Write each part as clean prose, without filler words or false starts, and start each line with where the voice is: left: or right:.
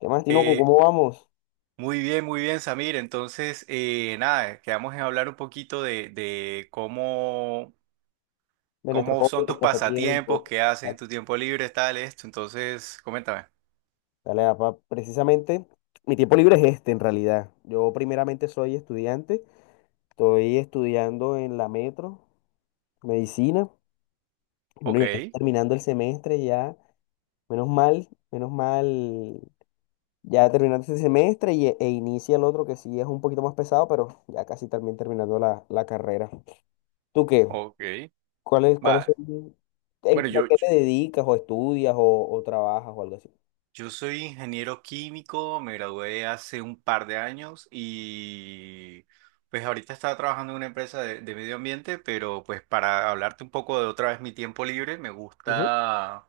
left: ¿Qué más, Tinoco?
right: Eh,
left: ¿Cómo vamos?
right: Muy bien, muy bien, Samir. Entonces, nada, quedamos en hablar un poquito de cómo,
left: De nuestros
right: cómo
left: hobbies,
right: son tus
left: pasatiempos.
right: pasatiempos, qué haces en tu tiempo libre, tal, esto. Entonces, coméntame.
left: Dale, papá. Precisamente, mi tiempo libre es este, en realidad. Yo primeramente soy estudiante. Estoy estudiando en la Metro, medicina. Bueno,
right: Ok,
left: ya casi terminando el semestre, ya. Menos mal, menos mal. Ya terminando este semestre e inicia el otro que sí es un poquito más pesado, pero ya casi también terminando la carrera. ¿Tú qué?
right: ok.
left: ¿Cuáles
right: Va.
left: son?
right: Bueno,
left: A
right: yo,
left: qué te dedicas o estudias o trabajas o algo así?
right: yo soy ingeniero químico, me gradué hace un par de años y pues ahorita estaba trabajando en una empresa de medio ambiente, pero pues para hablarte un poco de otra vez mi tiempo libre, me gusta...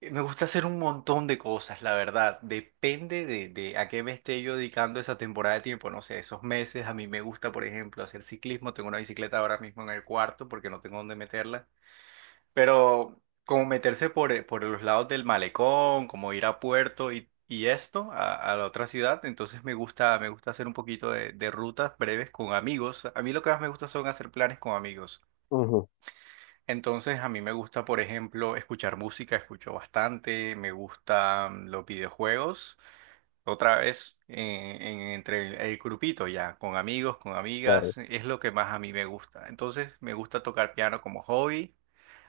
right: Eh, Me gusta hacer un montón de cosas, la verdad. Depende de a qué me esté yo dedicando esa temporada de tiempo. No sé, esos meses a mí me gusta, por ejemplo, hacer ciclismo. Tengo una bicicleta ahora mismo en el cuarto porque no tengo dónde meterla. Pero como meterse por los lados del malecón, como ir a Puerto y esto, a la otra ciudad. Entonces me gusta hacer un poquito de rutas breves con amigos. A mí lo que más me gusta son hacer planes con amigos.
left: Ujú,
right: Entonces a mí me gusta, por ejemplo, escuchar música, escucho bastante, me gustan los videojuegos. Otra vez, entre el grupito ya, con amigos, con
left: claro.
right: amigas, es lo que más a mí me gusta. Entonces me gusta tocar piano como hobby,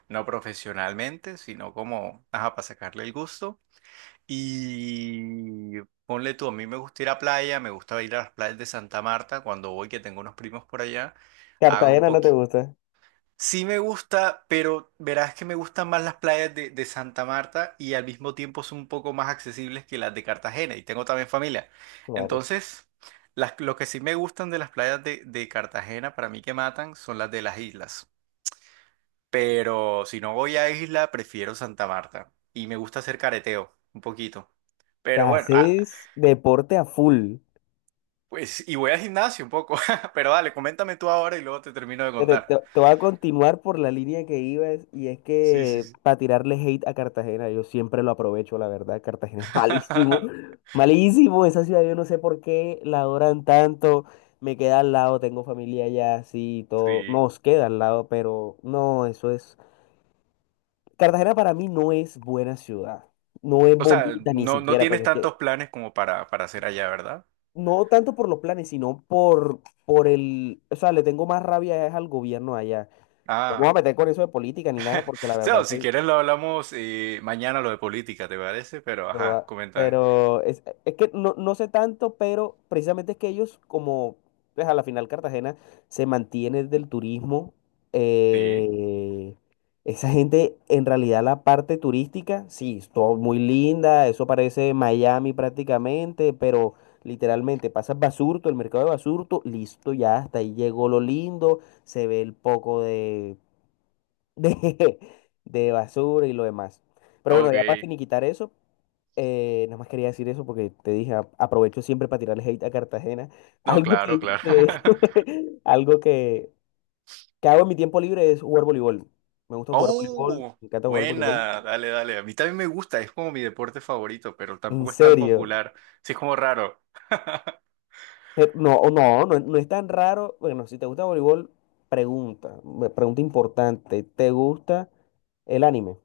right: no profesionalmente, sino como, ajá, para sacarle el gusto. Y ponle tú, a mí me gusta ir a playa, me gusta ir a las playas de Santa Marta cuando voy, que tengo unos primos por allá. Hago un
left: Cartagena no te
right: poquito.
left: gusta.
right: Sí me gusta, pero verás que me gustan más las playas de Santa Marta y al mismo tiempo son un poco más accesibles que las de Cartagena y tengo también familia.
left: Claro.
right: Entonces, lo que sí me gustan de las playas de Cartagena para mí que matan son las de las islas. Pero si no voy a isla, prefiero Santa Marta y me gusta hacer careteo un poquito.
left: Te
right: Pero bueno,
left: haces deporte a full.
right: pues y voy al gimnasio un poco, pero dale, coméntame tú ahora y luego te termino de
left: Pero te,
right: contar.
left: te voy a continuar por la línea que ibas, y es
right: Sí, sí,
left: que
right: sí.
left: para tirarle hate a Cartagena, yo siempre lo aprovecho, la verdad. Cartagena es malísimo, malísimo. Esa ciudad yo no sé por qué la adoran tanto. Me queda al lado, tengo familia allá, así y todo.
right: Sí.
left: Nos queda al lado, pero no, eso es. Cartagena para mí no es buena ciudad. No es
right: O sea,
left: bonita ni
right: no, no
left: siquiera,
right: tienes
left: porque es que
right: tantos planes como para hacer allá, ¿verdad?
left: no tanto por los planes, sino por el, o sea, le tengo más rabia es al gobierno allá. No me voy a
right: Ah,
left: meter con eso de política ni nada, porque la verdad
right: o si
left: soy,
right: quieres lo hablamos mañana lo de política, ¿te parece? Pero, ajá, coméntame.
left: Pero es, que no sé tanto, pero precisamente es que ellos, como pues a la final Cartagena se mantiene del turismo,
right: Sí,
left: eh, esa gente en realidad la parte turística, sí, es todo muy linda, eso parece Miami prácticamente, pero literalmente pasas Basurto, el mercado de Basurto, listo, ya hasta ahí llegó lo lindo, se ve el poco de, de, de basura y lo demás. Pero bueno, ya para
right: ok.
left: finiquitar eso. Nada más quería decir eso porque te dije, aprovecho siempre para tirarle hate a Cartagena.
right: No,
left: Algo
right: claro,
left: que,
right: claro.
left: que- Algo que hago en mi tiempo libre es jugar voleibol. Me gusta jugar voleibol,
right: Oh,
left: me encanta jugar voleibol.
right: buena, dale, dale. A mí también me gusta, es como mi deporte favorito, pero
left: En
right: tampoco es tan
left: serio.
right: popular. Sí, es como raro.
left: Pero no, o no, no, no es tan raro. Bueno, si te gusta voleibol, pregunta, pregunta importante. ¿Te gusta el anime?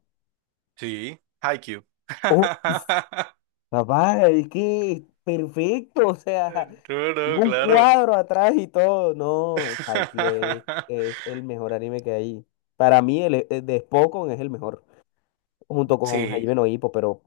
right: Sí, Haikyuu.
left: Papá, es que es perfecto, o sea,
right: No,
left: tengo
right: no,
left: un
right: claro.
left: cuadro atrás y todo. No, Haikyuu es, es el mejor anime que hay. Para mí, el de Spokon es el mejor, junto con
right: Sí,
left: Hajime no Ippo, pero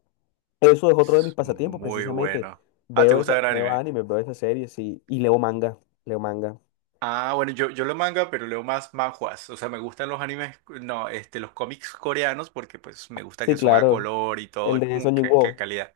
left: eso es otro de mis
right: es
left: pasatiempos,
right: muy
left: precisamente.
right: bueno. Ah, ¿te
left: Veo
right: gusta
left: esa,
right: ver
left: veo
right: anime?
left: anime, veo esas series y leo manga, leo manga.
right: Ah, bueno, yo leo manga, pero leo más manhwas. O sea, me gustan los animes, no, los cómics coreanos, porque pues me gusta
left: Sí,
right: que son a
left: claro,
right: color y todo,
left: el
right: y
left: de
right: como
left: Song
right: que
left: Jin-woo,
right: calidad.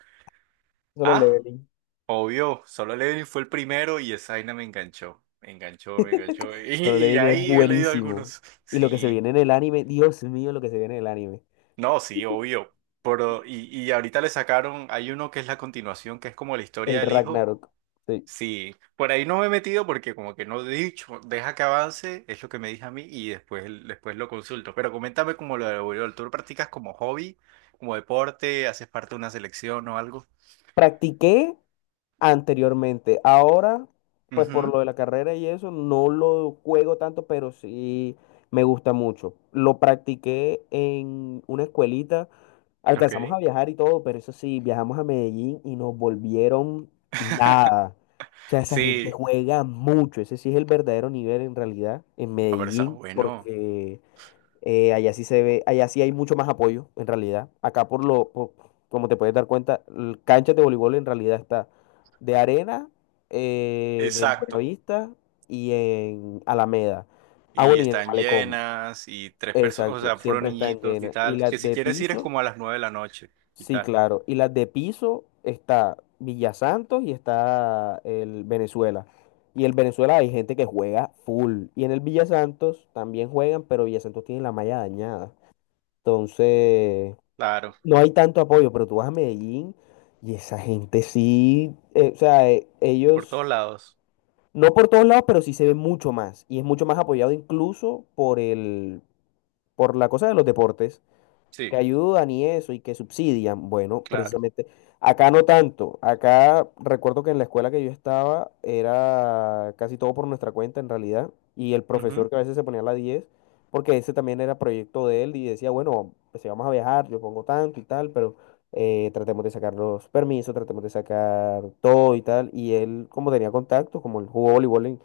left: Solo
right: Ah,
left: Leveling.
right: obvio, Solo Leveling fue el primero y esa vaina me enganchó. Me enganchó, me enganchó.
left: Solo
right: Y
left: Leveling es
right: ahí he leído
left: buenísimo.
right: algunos.
left: Y lo que se
right: Sí,
left: viene en el anime, Dios mío, lo que se viene en el anime,
right: no, sí, obvio. Pero, y ahorita le sacaron, hay uno que es la continuación, que es como la
left: el
right: historia del hijo.
left: Ragnarok. Sí.
right: Sí, por ahí no me he metido porque como que no he dicho, deja que avance, es lo que me dije a mí y después lo consulto. Pero coméntame como lo de voleibol, ¿tú lo practicas como hobby, como deporte, haces parte de una selección o algo?
left: Practiqué anteriormente. Ahora, pues por
right: Ujú.
left: lo de la carrera y eso, no lo juego tanto, pero sí me gusta mucho. Lo practiqué en una escuelita. Alcanzamos
right: Ok.
left: a viajar y todo, pero eso sí, viajamos a Medellín y nos volvieron nada. O sea, esa gente
right: Sí,
left: juega mucho. Ese sí es el verdadero nivel en realidad en
right: pero está
left: Medellín,
right: bueno.
left: porque allá sí se ve, allá sí hay mucho más apoyo, en realidad. Acá por
right: Ok.
left: como te puedes dar cuenta, canchas de voleibol en realidad está de arena, en el
right: Exacto.
left: Buenavista y en Alameda. Ah,
right: Y
left: bueno, y en el
right: están
left: Malecón.
right: llenas y tres personas, o
left: Exacto,
right: sea, puros
left: siempre están
right: niñitos y
left: llenas. Y
right: tal. Que
left: las
right: si
left: de
right: quieres ir es
left: piso,
right: como a las 9 de la noche y
left: sí,
right: tal.
left: claro. Y las de piso está Villa Santos y está el Venezuela. Y el Venezuela hay gente que juega full. Y en el Villa Santos también juegan, pero Villa Santos tiene la malla dañada. Entonces,
right: Claro,
left: no hay tanto apoyo, pero tú vas a Medellín y esa gente sí, o sea,
right: por
left: ellos,
right: todos lados.
left: no por todos lados, pero sí se ve mucho más. Y es mucho más apoyado incluso por la cosa de los deportes
right: Sí,
left: que ayudan y eso y que subsidian. Bueno,
right: claro.
left: precisamente acá no tanto. Acá recuerdo que en la escuela que yo estaba era casi todo por nuestra cuenta en realidad, y el profesor
right: Ujú.
left: que a veces se ponía a la diez, porque ese también era proyecto de él y decía, bueno, pues si vamos a viajar, yo pongo tanto y tal, pero tratemos de sacar los permisos, tratemos de sacar todo y tal. Y él, como tenía contacto, como él jugó voleibol en,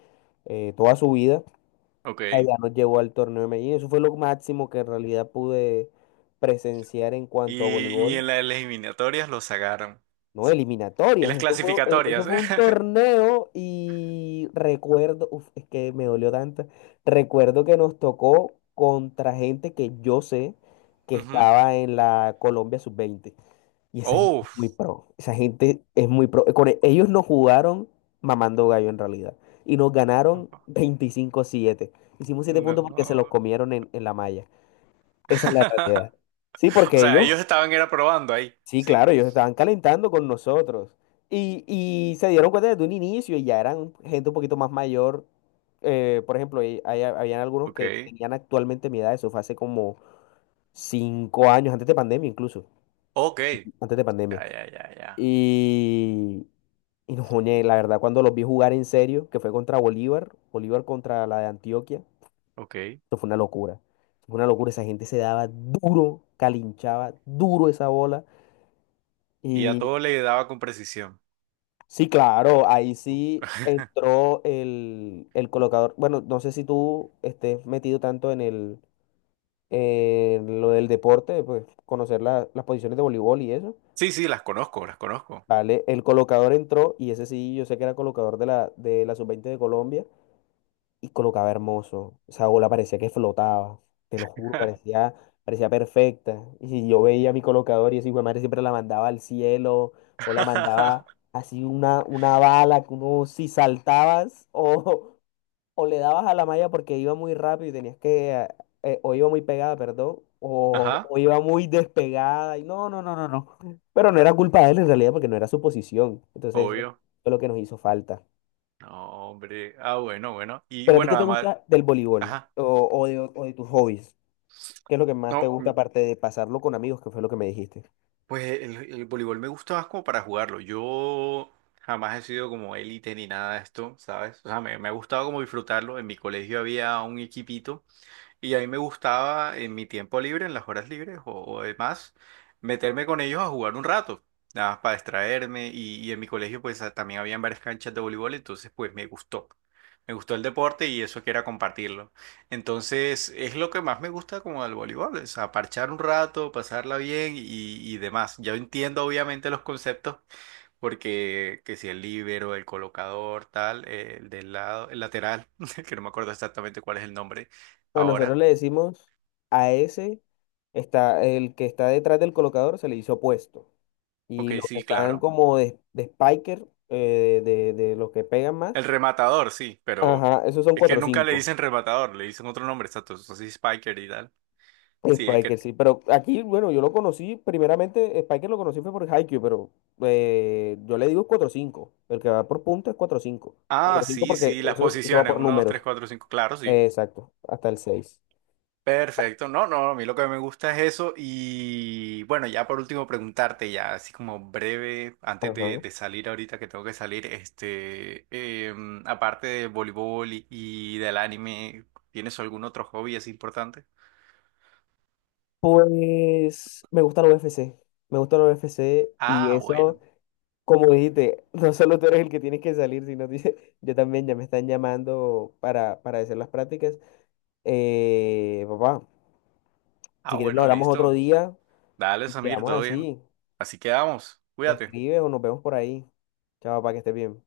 left: toda su vida,
right: Ok.
left: ella nos llevó al torneo de Medellín. Eso fue lo máximo que en realidad pude presenciar en cuanto a
right: Y en
left: voleibol.
right: las eliminatorias lo sacaron.
left: No,
right: En
left: eliminatorias.
right: las
left: Eso fue, e- eso
right: clasificatorias,
left: fue un
right: ¿eh?
left: torneo y recuerdo, uf, es que me dolió tanto. Recuerdo que nos tocó contra gente que yo sé que
right: Ujú.
left: estaba en la Colombia sub-20. Y esa gente es
right: Oh,
left: muy pro. Esa gente es muy pro. Con ellos nos jugaron mamando gallo en realidad. Y nos ganaron
right: tampoco.
left: 25-7. Hicimos siete puntos porque se los
right: No.
left: comieron en, la malla. Esa es la realidad. Sí,
right: O
left: porque
right: sea,
left: ellos,
right: ellos estaban era probando ahí.
left: sí,
right: Sí.
left: claro, ellos estaban calentando con nosotros. Y se dieron cuenta desde un inicio, y ya eran gente un poquito más mayor. Por ejemplo, y habían algunos que
right: Ok.
left: tenían actualmente mi edad. Eso fue hace como 5 años, antes de pandemia incluso.
right: Ok. Ya,
left: Antes de pandemia.
right: ya, ya, ya.
left: Y, y no, ñe, la verdad, cuando los vi jugar en serio, que fue contra Bolívar, Bolívar contra la de Antioquia,
right: Ok.
left: eso fue una locura. Eso fue una locura, esa gente se daba duro, calinchaba duro esa bola.
right: Y a
left: Y
right: todo le daba con precisión.
left: sí, claro, ahí sí entró el colocador. Bueno, no sé si tú estés metido tanto en el en lo del deporte, pues conocer las posiciones de voleibol y eso.
right: Sí, sí, las conozco, las conozco.
left: Vale, el colocador entró y ese sí, yo sé que era colocador de la sub-20 de Colombia. Y colocaba hermoso. Esa bola parecía que flotaba, te lo juro, parecía, perfecta. Y si yo veía mi colocador y ese hijo de madre siempre la mandaba al cielo, o la mandaba así una bala que uno si saltabas o le dabas a la malla porque iba muy rápido y tenías que, o iba muy pegada, perdón. O,
right: Ajá,
left: o iba muy despegada y no, no, no, no, no. Pero no era culpa de él en realidad porque no era su posición. Entonces eso
right: obvio.
left: fue lo que nos hizo falta.
right: No, hombre. Ah, bueno, bueno. Y
left: Pero a ti, ¿qué
right: bueno,
left: te
right: además,
left: gusta del voleibol
right: ajá.
left: o de tus hobbies? ¿Qué es lo que más te
right: No.
left: gusta aparte de pasarlo con amigos, que fue lo que me dijiste?
right: Pues el voleibol me gusta más como para jugarlo. Yo jamás he sido como élite ni nada de esto, ¿sabes? O sea, me ha gustado como disfrutarlo. En mi colegio había un equipito. Y a mí me gustaba en mi tiempo libre, en las horas libres o demás, meterme con ellos a jugar un rato, nada más para distraerme. Y en mi colegio pues también habían varias canchas de voleibol, entonces pues me gustó. Me gustó el deporte y eso que era compartirlo. Entonces es lo que más me gusta como del voleibol, o sea, parchar un rato, pasarla bien y demás. Yo entiendo obviamente los conceptos porque que si el líbero, el colocador, tal, el del lado, el lateral, que no me acuerdo exactamente cuál es el nombre
left: Bueno, nosotros
right: ahora.
left: le decimos a ese, está, el que está detrás del colocador se le hizo puesto. Y
right: Ok,
left: los que
right: sí,
left: están
right: claro.
left: como de spiker, de los que pegan más,
right: El rematador, sí, pero
left: ajá, esos son
right: es que
left: 4
right: nunca le dicen
left: cinco.
right: rematador, le dicen otro nombre, exacto, así Spiker y tal. Sí, es que.
left: Spiker, sí, pero aquí, bueno, yo lo conocí, primeramente, Spiker lo conocí fue por Haikyuu, pero yo le digo cuatro cinco, el que va por punto es cuatro cinco,
right: Ah,
left: cuatro cinco
right: sí,
left: porque
right: sí, las
left: eso, eso va
right: posiciones,
left: por
right: uno dos tres
left: números.
right: cuatro cinco claro, sí.
left: Exacto, hasta el seis.
right: Perfecto, no, no, a mí lo que me gusta es eso y bueno, ya por último preguntarte ya, así como breve, antes de,
left: Ajá.
right: de salir ahorita que tengo que salir, aparte de voleibol y del anime, ¿tienes algún otro hobby así importante?
left: Pues me gusta la UFC. Me gusta la U F C, y
right: Ah,
left: eso,
right: bueno,
left: como dijiste, no solo tú eres el que tienes que salir, sino dice, yo también ya me están llamando para, hacer las prácticas. Papá, si quieres lo
right: bueno,
left: hablamos otro
right: listo.
left: día
right: Dale,
left: y
right: Samir,
left: quedamos
right: todo bien.
left: así.
right: Así quedamos.
left: Me
right: Cuídate.
left: escribes o nos vemos por ahí. Chao, para que estés bien.